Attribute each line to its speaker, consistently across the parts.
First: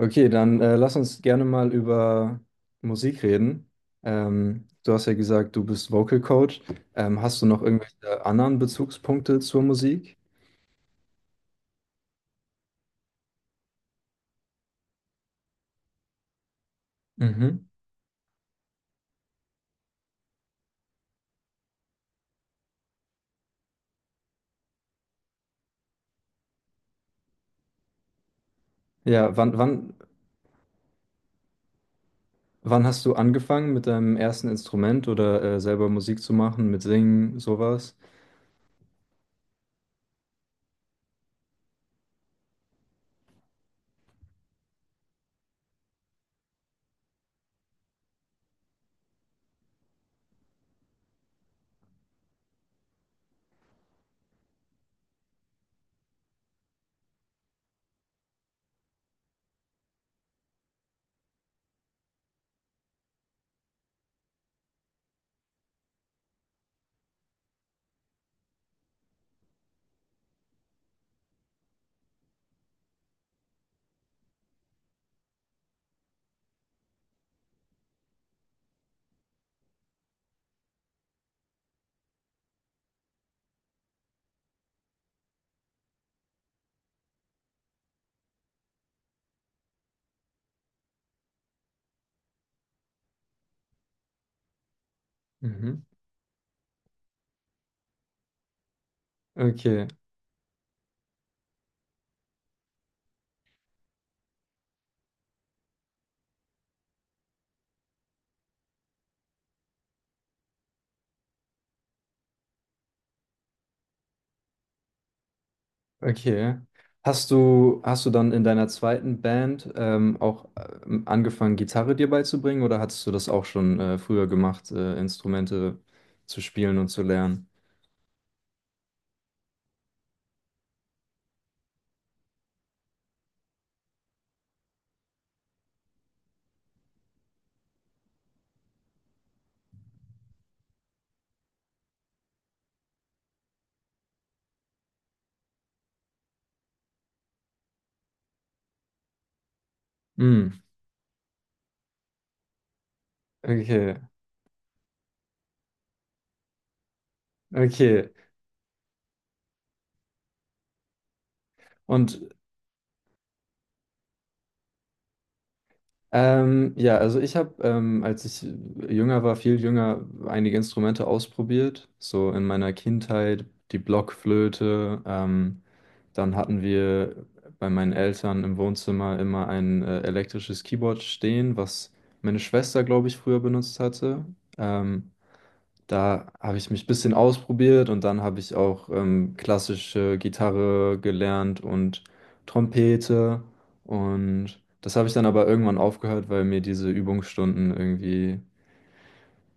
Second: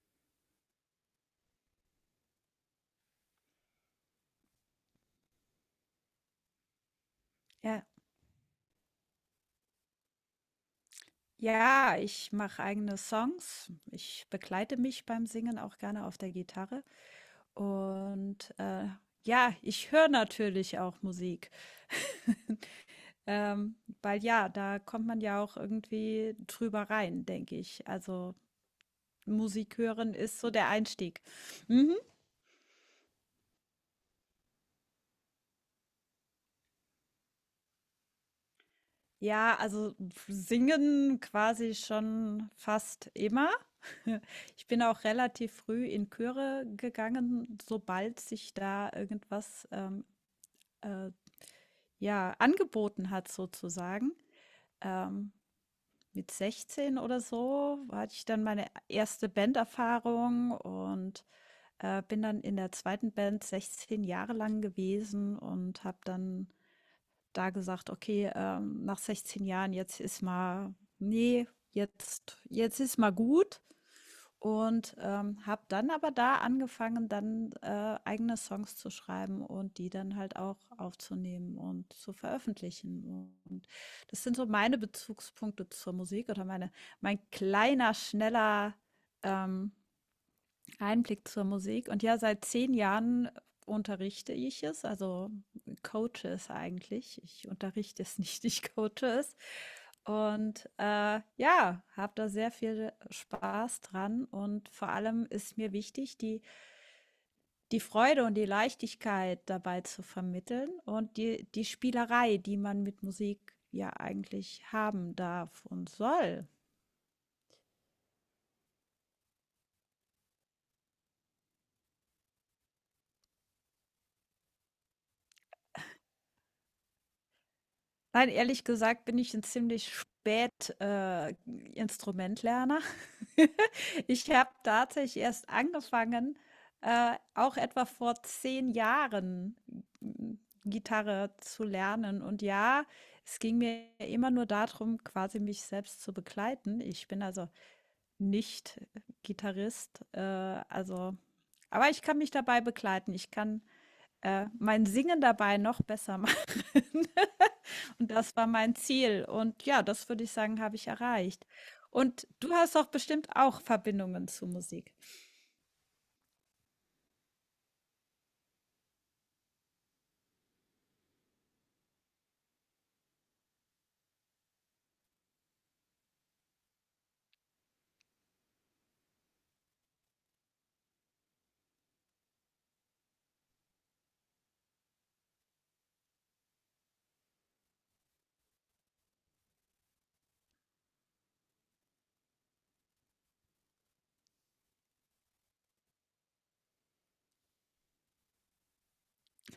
Speaker 1: Okay, dann lass uns gerne mal über Musik reden. Du hast ja gesagt, du bist Vocal Coach. Hast du noch
Speaker 2: Ja,
Speaker 1: irgendwelche anderen Bezugspunkte zur Musik?
Speaker 2: ja, ich mache eigene Songs. Ich begleite mich beim Singen auch gerne auf der Gitarre.
Speaker 1: Mhm.
Speaker 2: Und ja, ich höre natürlich auch Musik. Ähm, Weil ja, da kommt man ja auch irgendwie drüber rein, denke ich. Also
Speaker 1: Ja,
Speaker 2: Musik hören ist so der Einstieg. Mhm.
Speaker 1: wann hast du angefangen mit deinem ersten Instrument oder selber Musik zu machen, mit Singen, sowas?
Speaker 2: Ja, also singen quasi schon fast immer. Ich bin auch relativ früh in Chöre gegangen, sobald sich da irgendwas äh, ja, angeboten hat, sozusagen. Ähm, mit 16 oder so hatte ich dann meine erste Banderfahrung und bin dann in der zweiten Band 16 Jahre lang gewesen und habe dann da gesagt, okay, nach 16 Jahren, jetzt ist mal, nee, jetzt ist mal gut. Und habe dann aber da angefangen, dann eigene Songs zu schreiben und die dann halt auch aufzunehmen und zu veröffentlichen. Und das sind so meine Bezugspunkte zur Musik oder mein kleiner, schneller ähm, Einblick zur Musik. Und ja, seit 10 Jahren unterrichte ich es, also
Speaker 1: Mhm.
Speaker 2: coache es eigentlich. Ich unterrichte es nicht, ich coache es.
Speaker 1: Okay.
Speaker 2: Ja, habe da sehr viel Spaß dran und vor allem ist mir wichtig, die Freude und die Leichtigkeit dabei zu vermitteln und die Spielerei, die man mit Musik ja eigentlich haben darf und soll.
Speaker 1: Okay. Hast du dann in deiner zweiten Band auch angefangen, Gitarre dir beizubringen oder hattest du das auch schon früher gemacht, Instrumente zu spielen und zu lernen?
Speaker 2: Nein, ehrlich gesagt bin ich ein ziemlich spät Instrumentlerner. Ich habe tatsächlich erst angefangen, auch etwa vor 10 Jahren mm, Gitarre zu lernen. Und ja, es ging mir immer nur darum, quasi mich selbst zu begleiten. Ich bin also nicht Gitarrist,
Speaker 1: Hm,
Speaker 2: also aber ich kann mich dabei begleiten. Ich kann,
Speaker 1: okay,
Speaker 2: mein Singen dabei noch besser machen.
Speaker 1: okay.
Speaker 2: Und das war mein Ziel und ja, das würde ich sagen, habe ich erreicht.
Speaker 1: Und
Speaker 2: Und du hast doch bestimmt auch Verbindungen zu Musik.
Speaker 1: ja, also ich habe als ich jünger war, viel jünger, einige Instrumente ausprobiert, so in meiner Kindheit, die Blockflöte. Ähm, dann hatten wir bei meinen Eltern im Wohnzimmer immer ein elektrisches Keyboard stehen, was meine Schwester, glaube ich, früher benutzt hatte. Ähm, da habe ich mich ein bisschen ausprobiert und dann habe ich auch klassische Gitarre gelernt und Trompete. Und das habe ich dann aber irgendwann aufgehört, weil mir diese Übungsstunden irgendwie,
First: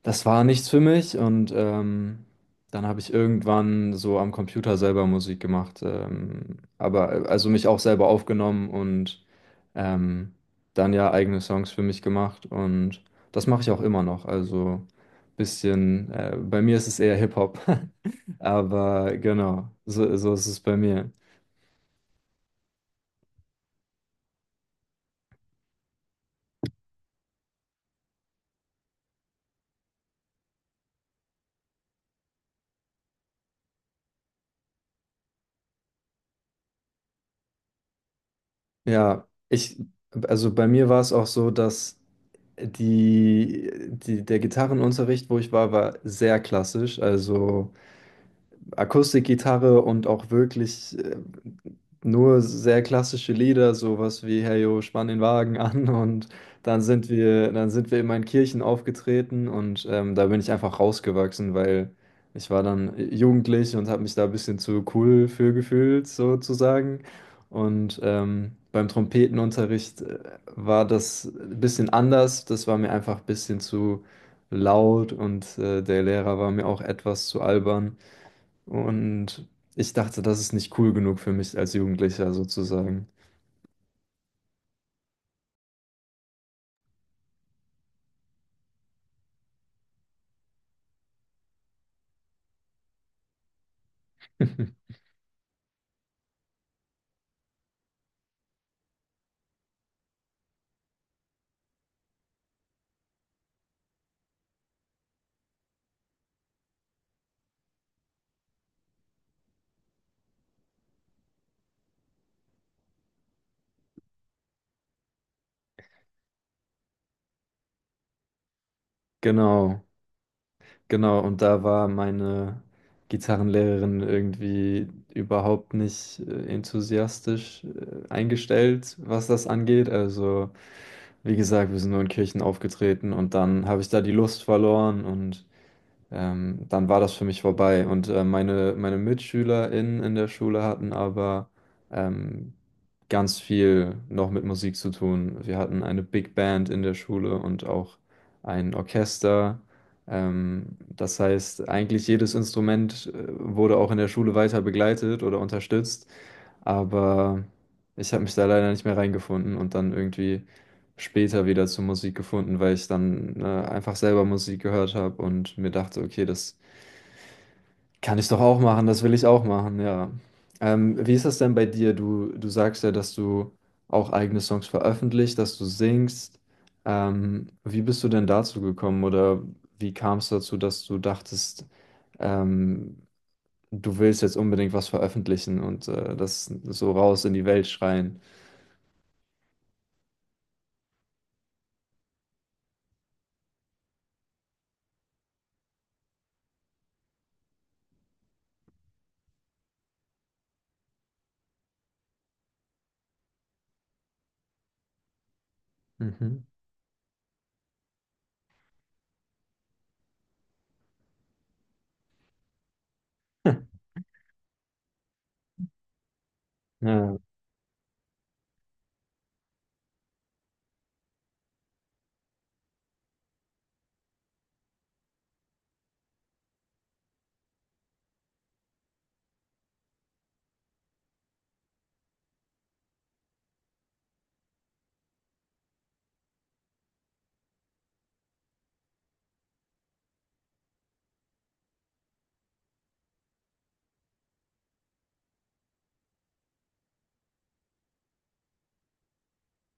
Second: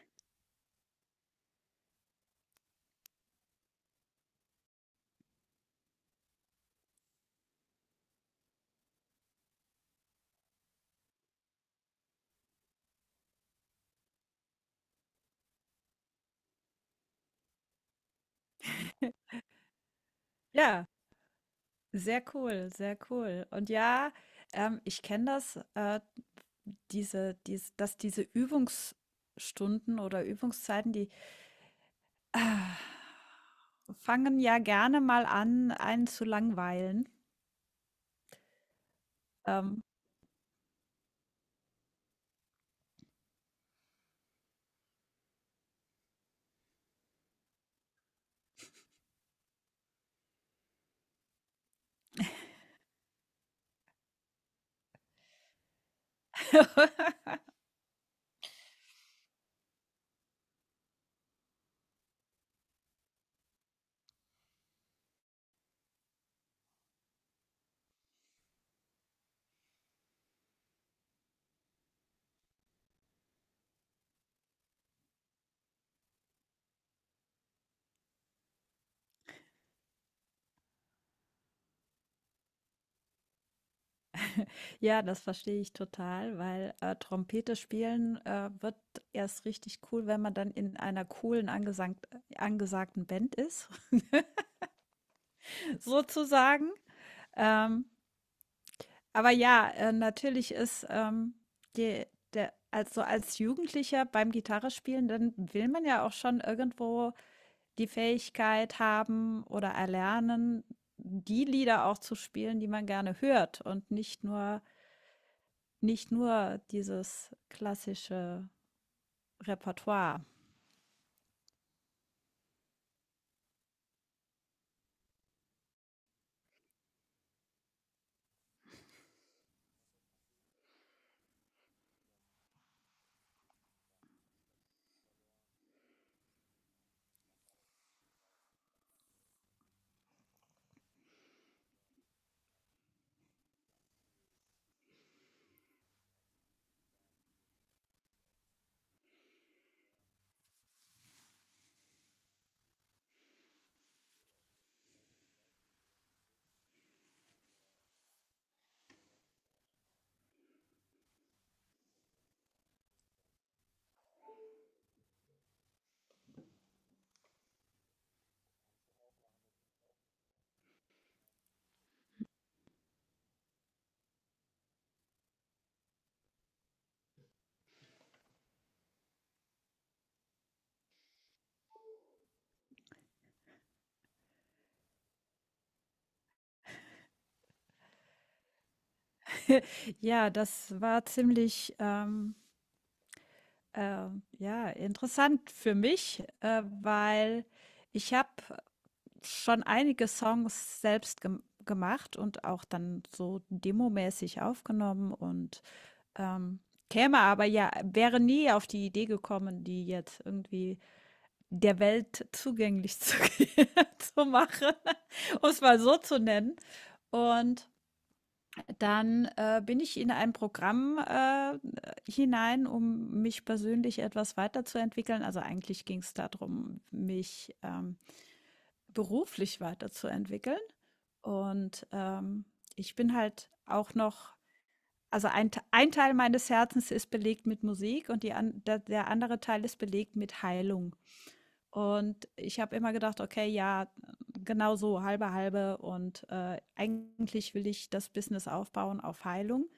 Speaker 1: das war nichts für mich. Und dann habe ich irgendwann so am Computer selber Musik gemacht, aber also mich auch selber aufgenommen und ähm, dann ja eigene Songs für mich gemacht, und das mache ich auch immer noch. Also bisschen, bei mir ist es eher Hip-Hop, aber genau, so, so ist es bei
Speaker 2: Ja,
Speaker 1: mir.
Speaker 2: sehr cool, sehr cool. Und ja, ich kenne das, dass diese Übungsstunden oder Übungszeiten, ah, fangen ja gerne mal an, einen zu langweilen.
Speaker 1: Ja, ich,
Speaker 2: Ähm,
Speaker 1: also bei mir war es auch so, dass der Gitarrenunterricht, wo ich war, war sehr klassisch, also Akustikgitarre und auch wirklich nur sehr klassische Lieder, sowas wie Hey yo, spann den Wagen an, und dann sind wir immer in Kirchen aufgetreten. Und da bin ich einfach rausgewachsen, weil ich war dann jugendlich und habe mich da ein bisschen zu cool für gefühlt, sozusagen. Und beim Trompetenunterricht war das ein bisschen anders, das war mir einfach ein bisschen zu laut und der Lehrer war mir auch etwas zu albern. Und ich dachte, das ist nicht cool genug für mich als Jugendlicher, sozusagen.
Speaker 2: Ja, das verstehe ich total, weil, Trompete spielen, wird erst richtig cool, wenn man dann in einer coolen angesangt angesagten Band ist, sozusagen. Ähm, aber ja, natürlich ist, die der also als Jugendlicher beim Gitarrespielen, dann will man ja auch schon irgendwo die Fähigkeit haben oder erlernen, die Lieder auch zu spielen, die man gerne hört und nicht nur dieses klassische
Speaker 1: Genau,
Speaker 2: Repertoire.
Speaker 1: genau. Und da war meine Gitarrenlehrerin irgendwie überhaupt nicht enthusiastisch eingestellt, was das angeht. Also, wie gesagt, wir sind nur in Kirchen aufgetreten, und dann habe ich da die Lust verloren, und dann war das für mich vorbei. Und meine MitschülerInnen in der Schule hatten aber ähm, ganz viel noch mit Musik zu tun. Wir hatten eine Big Band in der Schule und auch ein Orchester. Das heißt, eigentlich jedes Instrument wurde auch in der Schule weiter begleitet oder unterstützt. Aber ich habe mich da leider nicht mehr reingefunden und dann irgendwie später wieder zur Musik gefunden, weil ich dann einfach selber Musik gehört habe und mir dachte, okay, das kann ich doch auch machen, das will ich auch machen, ja. Wie ist das denn bei dir? Du sagst ja, dass du auch eigene Songs veröffentlicht, dass du singst. Wie bist du denn dazu gekommen, oder wie kam es dazu, dass du dachtest, ähm, du willst jetzt unbedingt was veröffentlichen und das so raus in die Welt schreien.
Speaker 2: Ja, das war ziemlich, äh, ja, interessant für mich, weil ich habe schon einige Songs selbst gemacht und auch dann so demomäßig aufgenommen und
Speaker 1: Mhm.
Speaker 2: ähm, käme aber ja, wäre nie auf die Idee gekommen, die jetzt irgendwie der Welt zugänglich zu, zu machen, um es mal so zu nennen.
Speaker 1: Hm. Ja.
Speaker 2: Und Dann bin ich in ein Programm, hinein, um mich persönlich etwas weiterzuentwickeln. Also eigentlich ging es darum, mich beruflich weiterzuentwickeln. Und ich bin halt auch noch also ein Teil meines Herzens ist belegt mit Musik und die an der der andere Teil ist belegt mit Heilung. Und ich habe immer gedacht: „Okay, ja, genau so, halbe halbe und eigentlich will ich das Business aufbauen auf Heilung.“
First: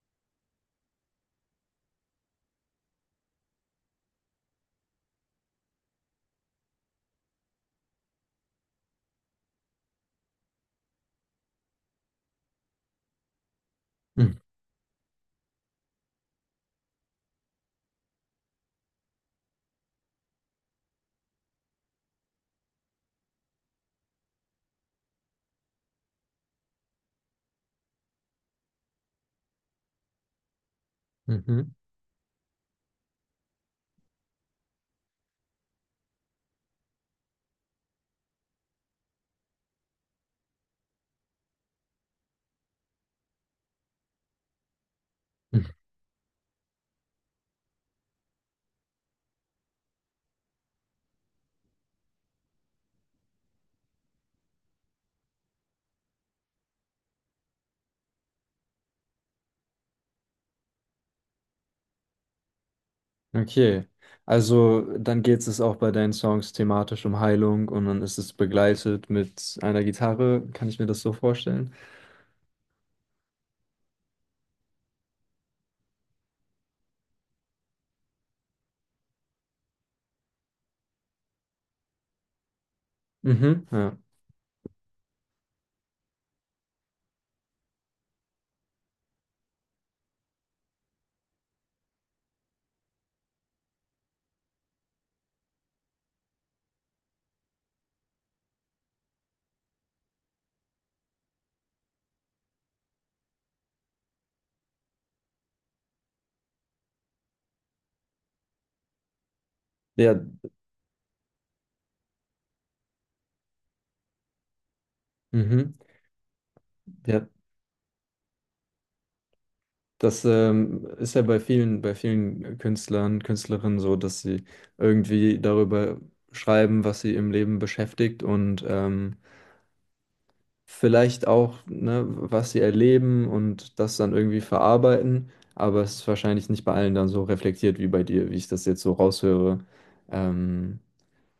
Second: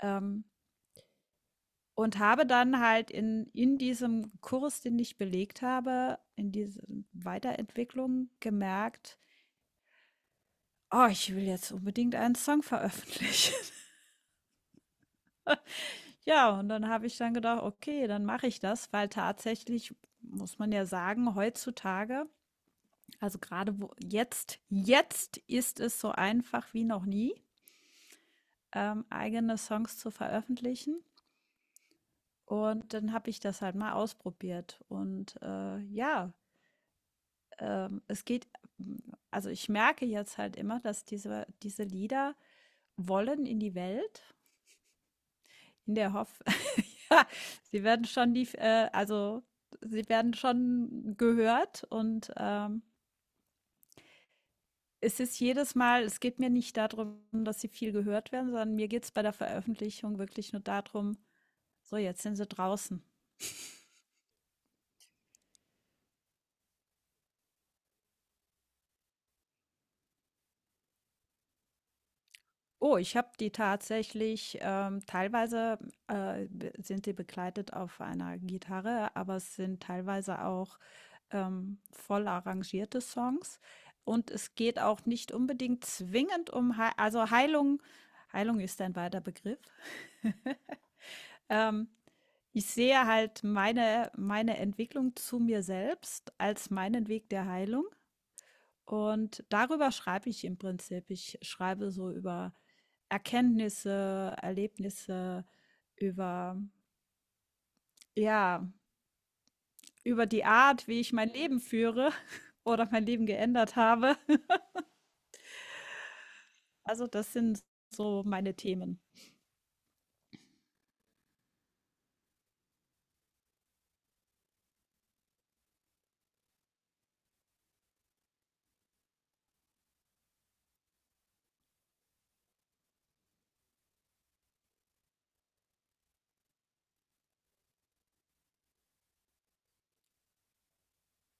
Speaker 2: ähm, und habe dann halt in diesem Kurs, den ich belegt habe, in diesem Weiterentwicklung gemerkt: „Oh, ich will jetzt unbedingt einen Song veröffentlichen.“
Speaker 1: Hm.
Speaker 2: Ja, und dann habe ich dann gedacht: „Okay, dann mache ich das“, weil tatsächlich muss man ja sagen, heutzutage also gerade wo jetzt ist es so einfach wie noch nie, eigene Songs zu veröffentlichen.
Speaker 1: Mhm.
Speaker 2: Und dann habe ich das halt mal ausprobiert und ja, es geht, also ich merke jetzt halt immer, dass diese Lieder wollen in die Welt,
Speaker 1: Hm.
Speaker 2: in der Hoffnung, ja, sie werden schon also sie werden schon gehört und es ist jedes Mal, es geht mir nicht darum, dass sie viel gehört werden, sondern mir geht es bei der Veröffentlichung wirklich nur darum, so jetzt sind sie draußen.
Speaker 1: Okay. Also dann geht es auch bei deinen Songs thematisch um Heilung, und dann ist es begleitet mit einer Gitarre. Kann ich mir das so vorstellen?
Speaker 2: Oh, ich habe die tatsächlich, teilweise, be sind die begleitet auf einer Gitarre, aber es sind teilweise auch, voll arrangierte Songs.
Speaker 1: Mhm. Ja.
Speaker 2: Und es geht auch nicht unbedingt zwingend um Hei also Heilung Heilung ist ein weiter Begriff. Ähm, Ich sehe halt meine Entwicklung zu mir selbst als meinen Weg der Heilung und darüber schreibe ich im Prinzip. Ich schreibe so über Erkenntnisse, Erlebnisse über ja,
Speaker 1: Ja.
Speaker 2: über die Art, wie ich mein Leben führe oder mein Leben geändert habe.
Speaker 1: Mhm.
Speaker 2: Also,
Speaker 1: Ja.
Speaker 2: das sind so meine Themen.
Speaker 1: Das ist ja bei vielen Künstlern, Künstlerinnen so, dass sie irgendwie darüber schreiben, was sie im Leben beschäftigt, und vielleicht auch, ne, was sie erleben und das dann irgendwie verarbeiten, aber es ist wahrscheinlich nicht bei allen dann so reflektiert wie bei dir, wie ich das jetzt so raushöre. Ähm,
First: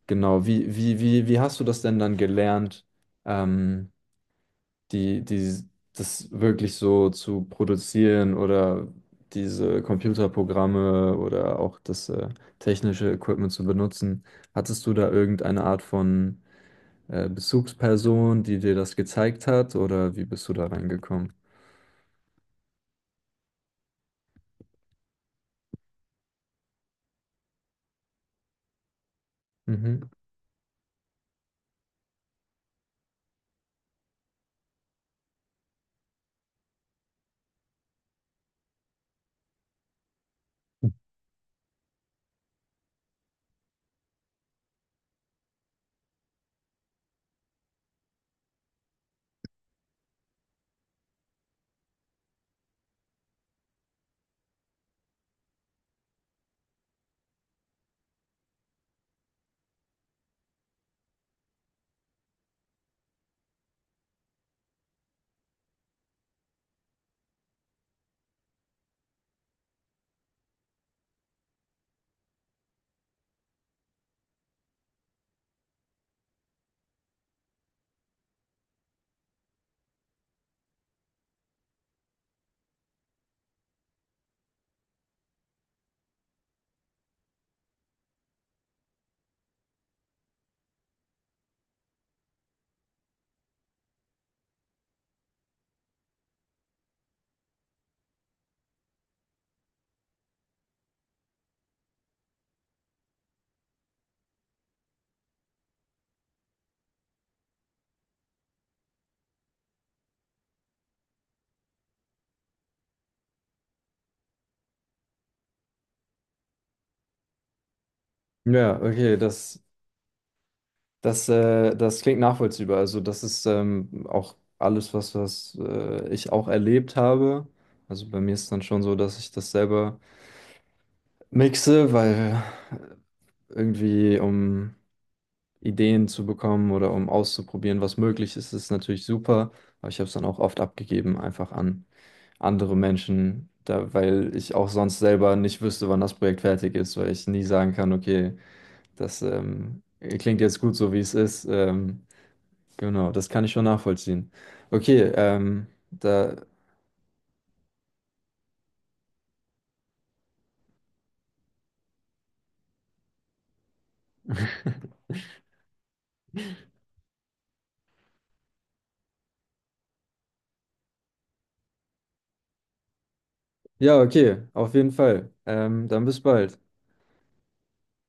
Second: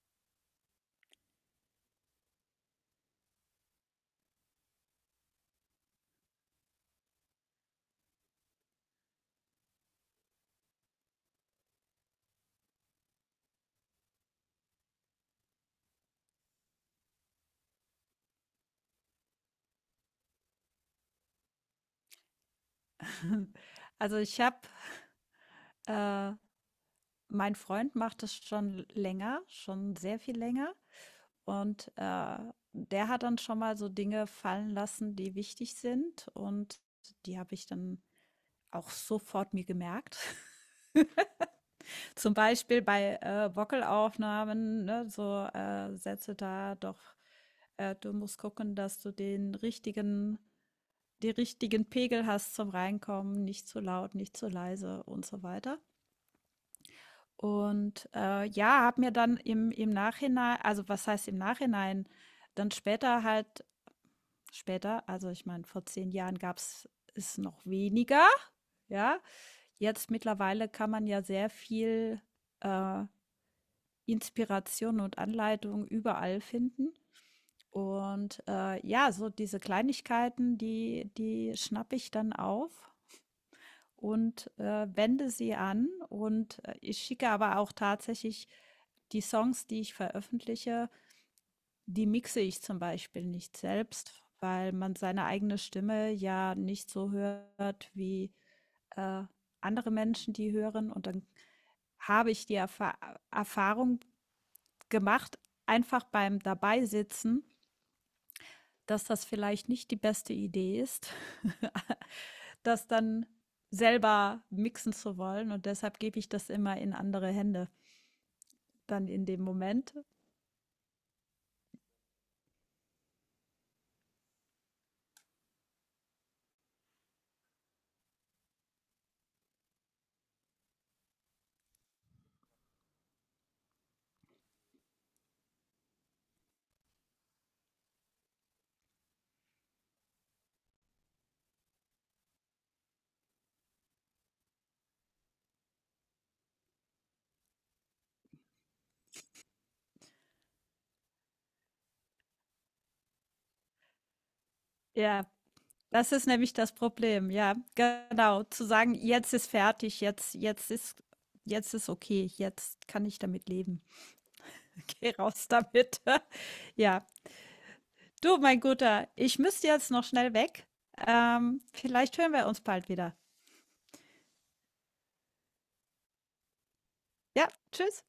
Speaker 1: genau, wie hast du das denn dann gelernt, ähm, die, die, das wirklich so zu produzieren oder diese Computerprogramme oder auch das technische Equipment zu benutzen? Hattest du da irgendeine Art von Bezugsperson, die dir das gezeigt hat, oder wie bist du da reingekommen?
Speaker 2: Also, ich habe äh, mein Freund macht das schon länger, schon
Speaker 1: Mhm.
Speaker 2: sehr viel länger. Und der hat dann schon mal so Dinge fallen lassen, die wichtig sind. Und die habe ich dann auch sofort mir gemerkt. Zum Beispiel bei Wackelaufnahmen, ne, so, Sätze da doch, du musst gucken, dass du den richtigen Pegel hast zum Reinkommen, nicht zu laut, nicht zu leise und so weiter. Und ja, habe mir dann im Nachhinein also, was heißt im Nachhinein, dann später halt später, also ich meine, vor 10 Jahren gab's es noch weniger, ja? Jetzt mittlerweile kann man ja sehr viel, äh, Inspiration und Anleitung überall finden. Und ja, so diese Kleinigkeiten, die schnappe ich dann auf und wende sie an. Und ich schicke aber auch tatsächlich die Songs, die ich veröffentliche, die mixe ich zum Beispiel nicht selbst, weil man seine eigene Stimme ja nicht so hört wie, äh, andere Menschen die hören. Und dann habe ich die Erfa Erfahrung gemacht, einfach beim Dabeisitzen, dass das vielleicht nicht die beste Idee ist, das dann selber mixen zu wollen. Und deshalb gebe ich das immer in andere Hände
Speaker 1: Ja,
Speaker 2: dann
Speaker 1: okay,
Speaker 2: in dem
Speaker 1: das,
Speaker 2: Moment.
Speaker 1: das, äh, das klingt nachvollziehbar. Also das ist auch alles, was, was ich auch erlebt habe. Also bei mir ist dann schon so, dass ich das selber mixe, weil irgendwie um Ideen zu bekommen oder um auszuprobieren, was möglich ist, ist natürlich super. Aber ich habe es dann auch oft abgegeben, einfach an andere Menschen, da, weil ich auch sonst selber nicht wüsste, wann das Projekt fertig ist, weil ich nie sagen kann, okay, das klingt jetzt gut so, wie es ist. Genau, das kann ich schon nachvollziehen. Okay,
Speaker 2: Ja, das ist nämlich das Problem. Ja, genau. Zu sagen, jetzt ist fertig, jetzt ist. Jetzt ist okay, jetzt kann ich damit leben. Geh raus damit. Ja, du, mein Guter, ich müsste jetzt noch schnell weg. Vielleicht hören wir uns bald wieder.
Speaker 1: ja, okay, auf jeden Fall. Dann bis bald.
Speaker 2: Ja, tschüss.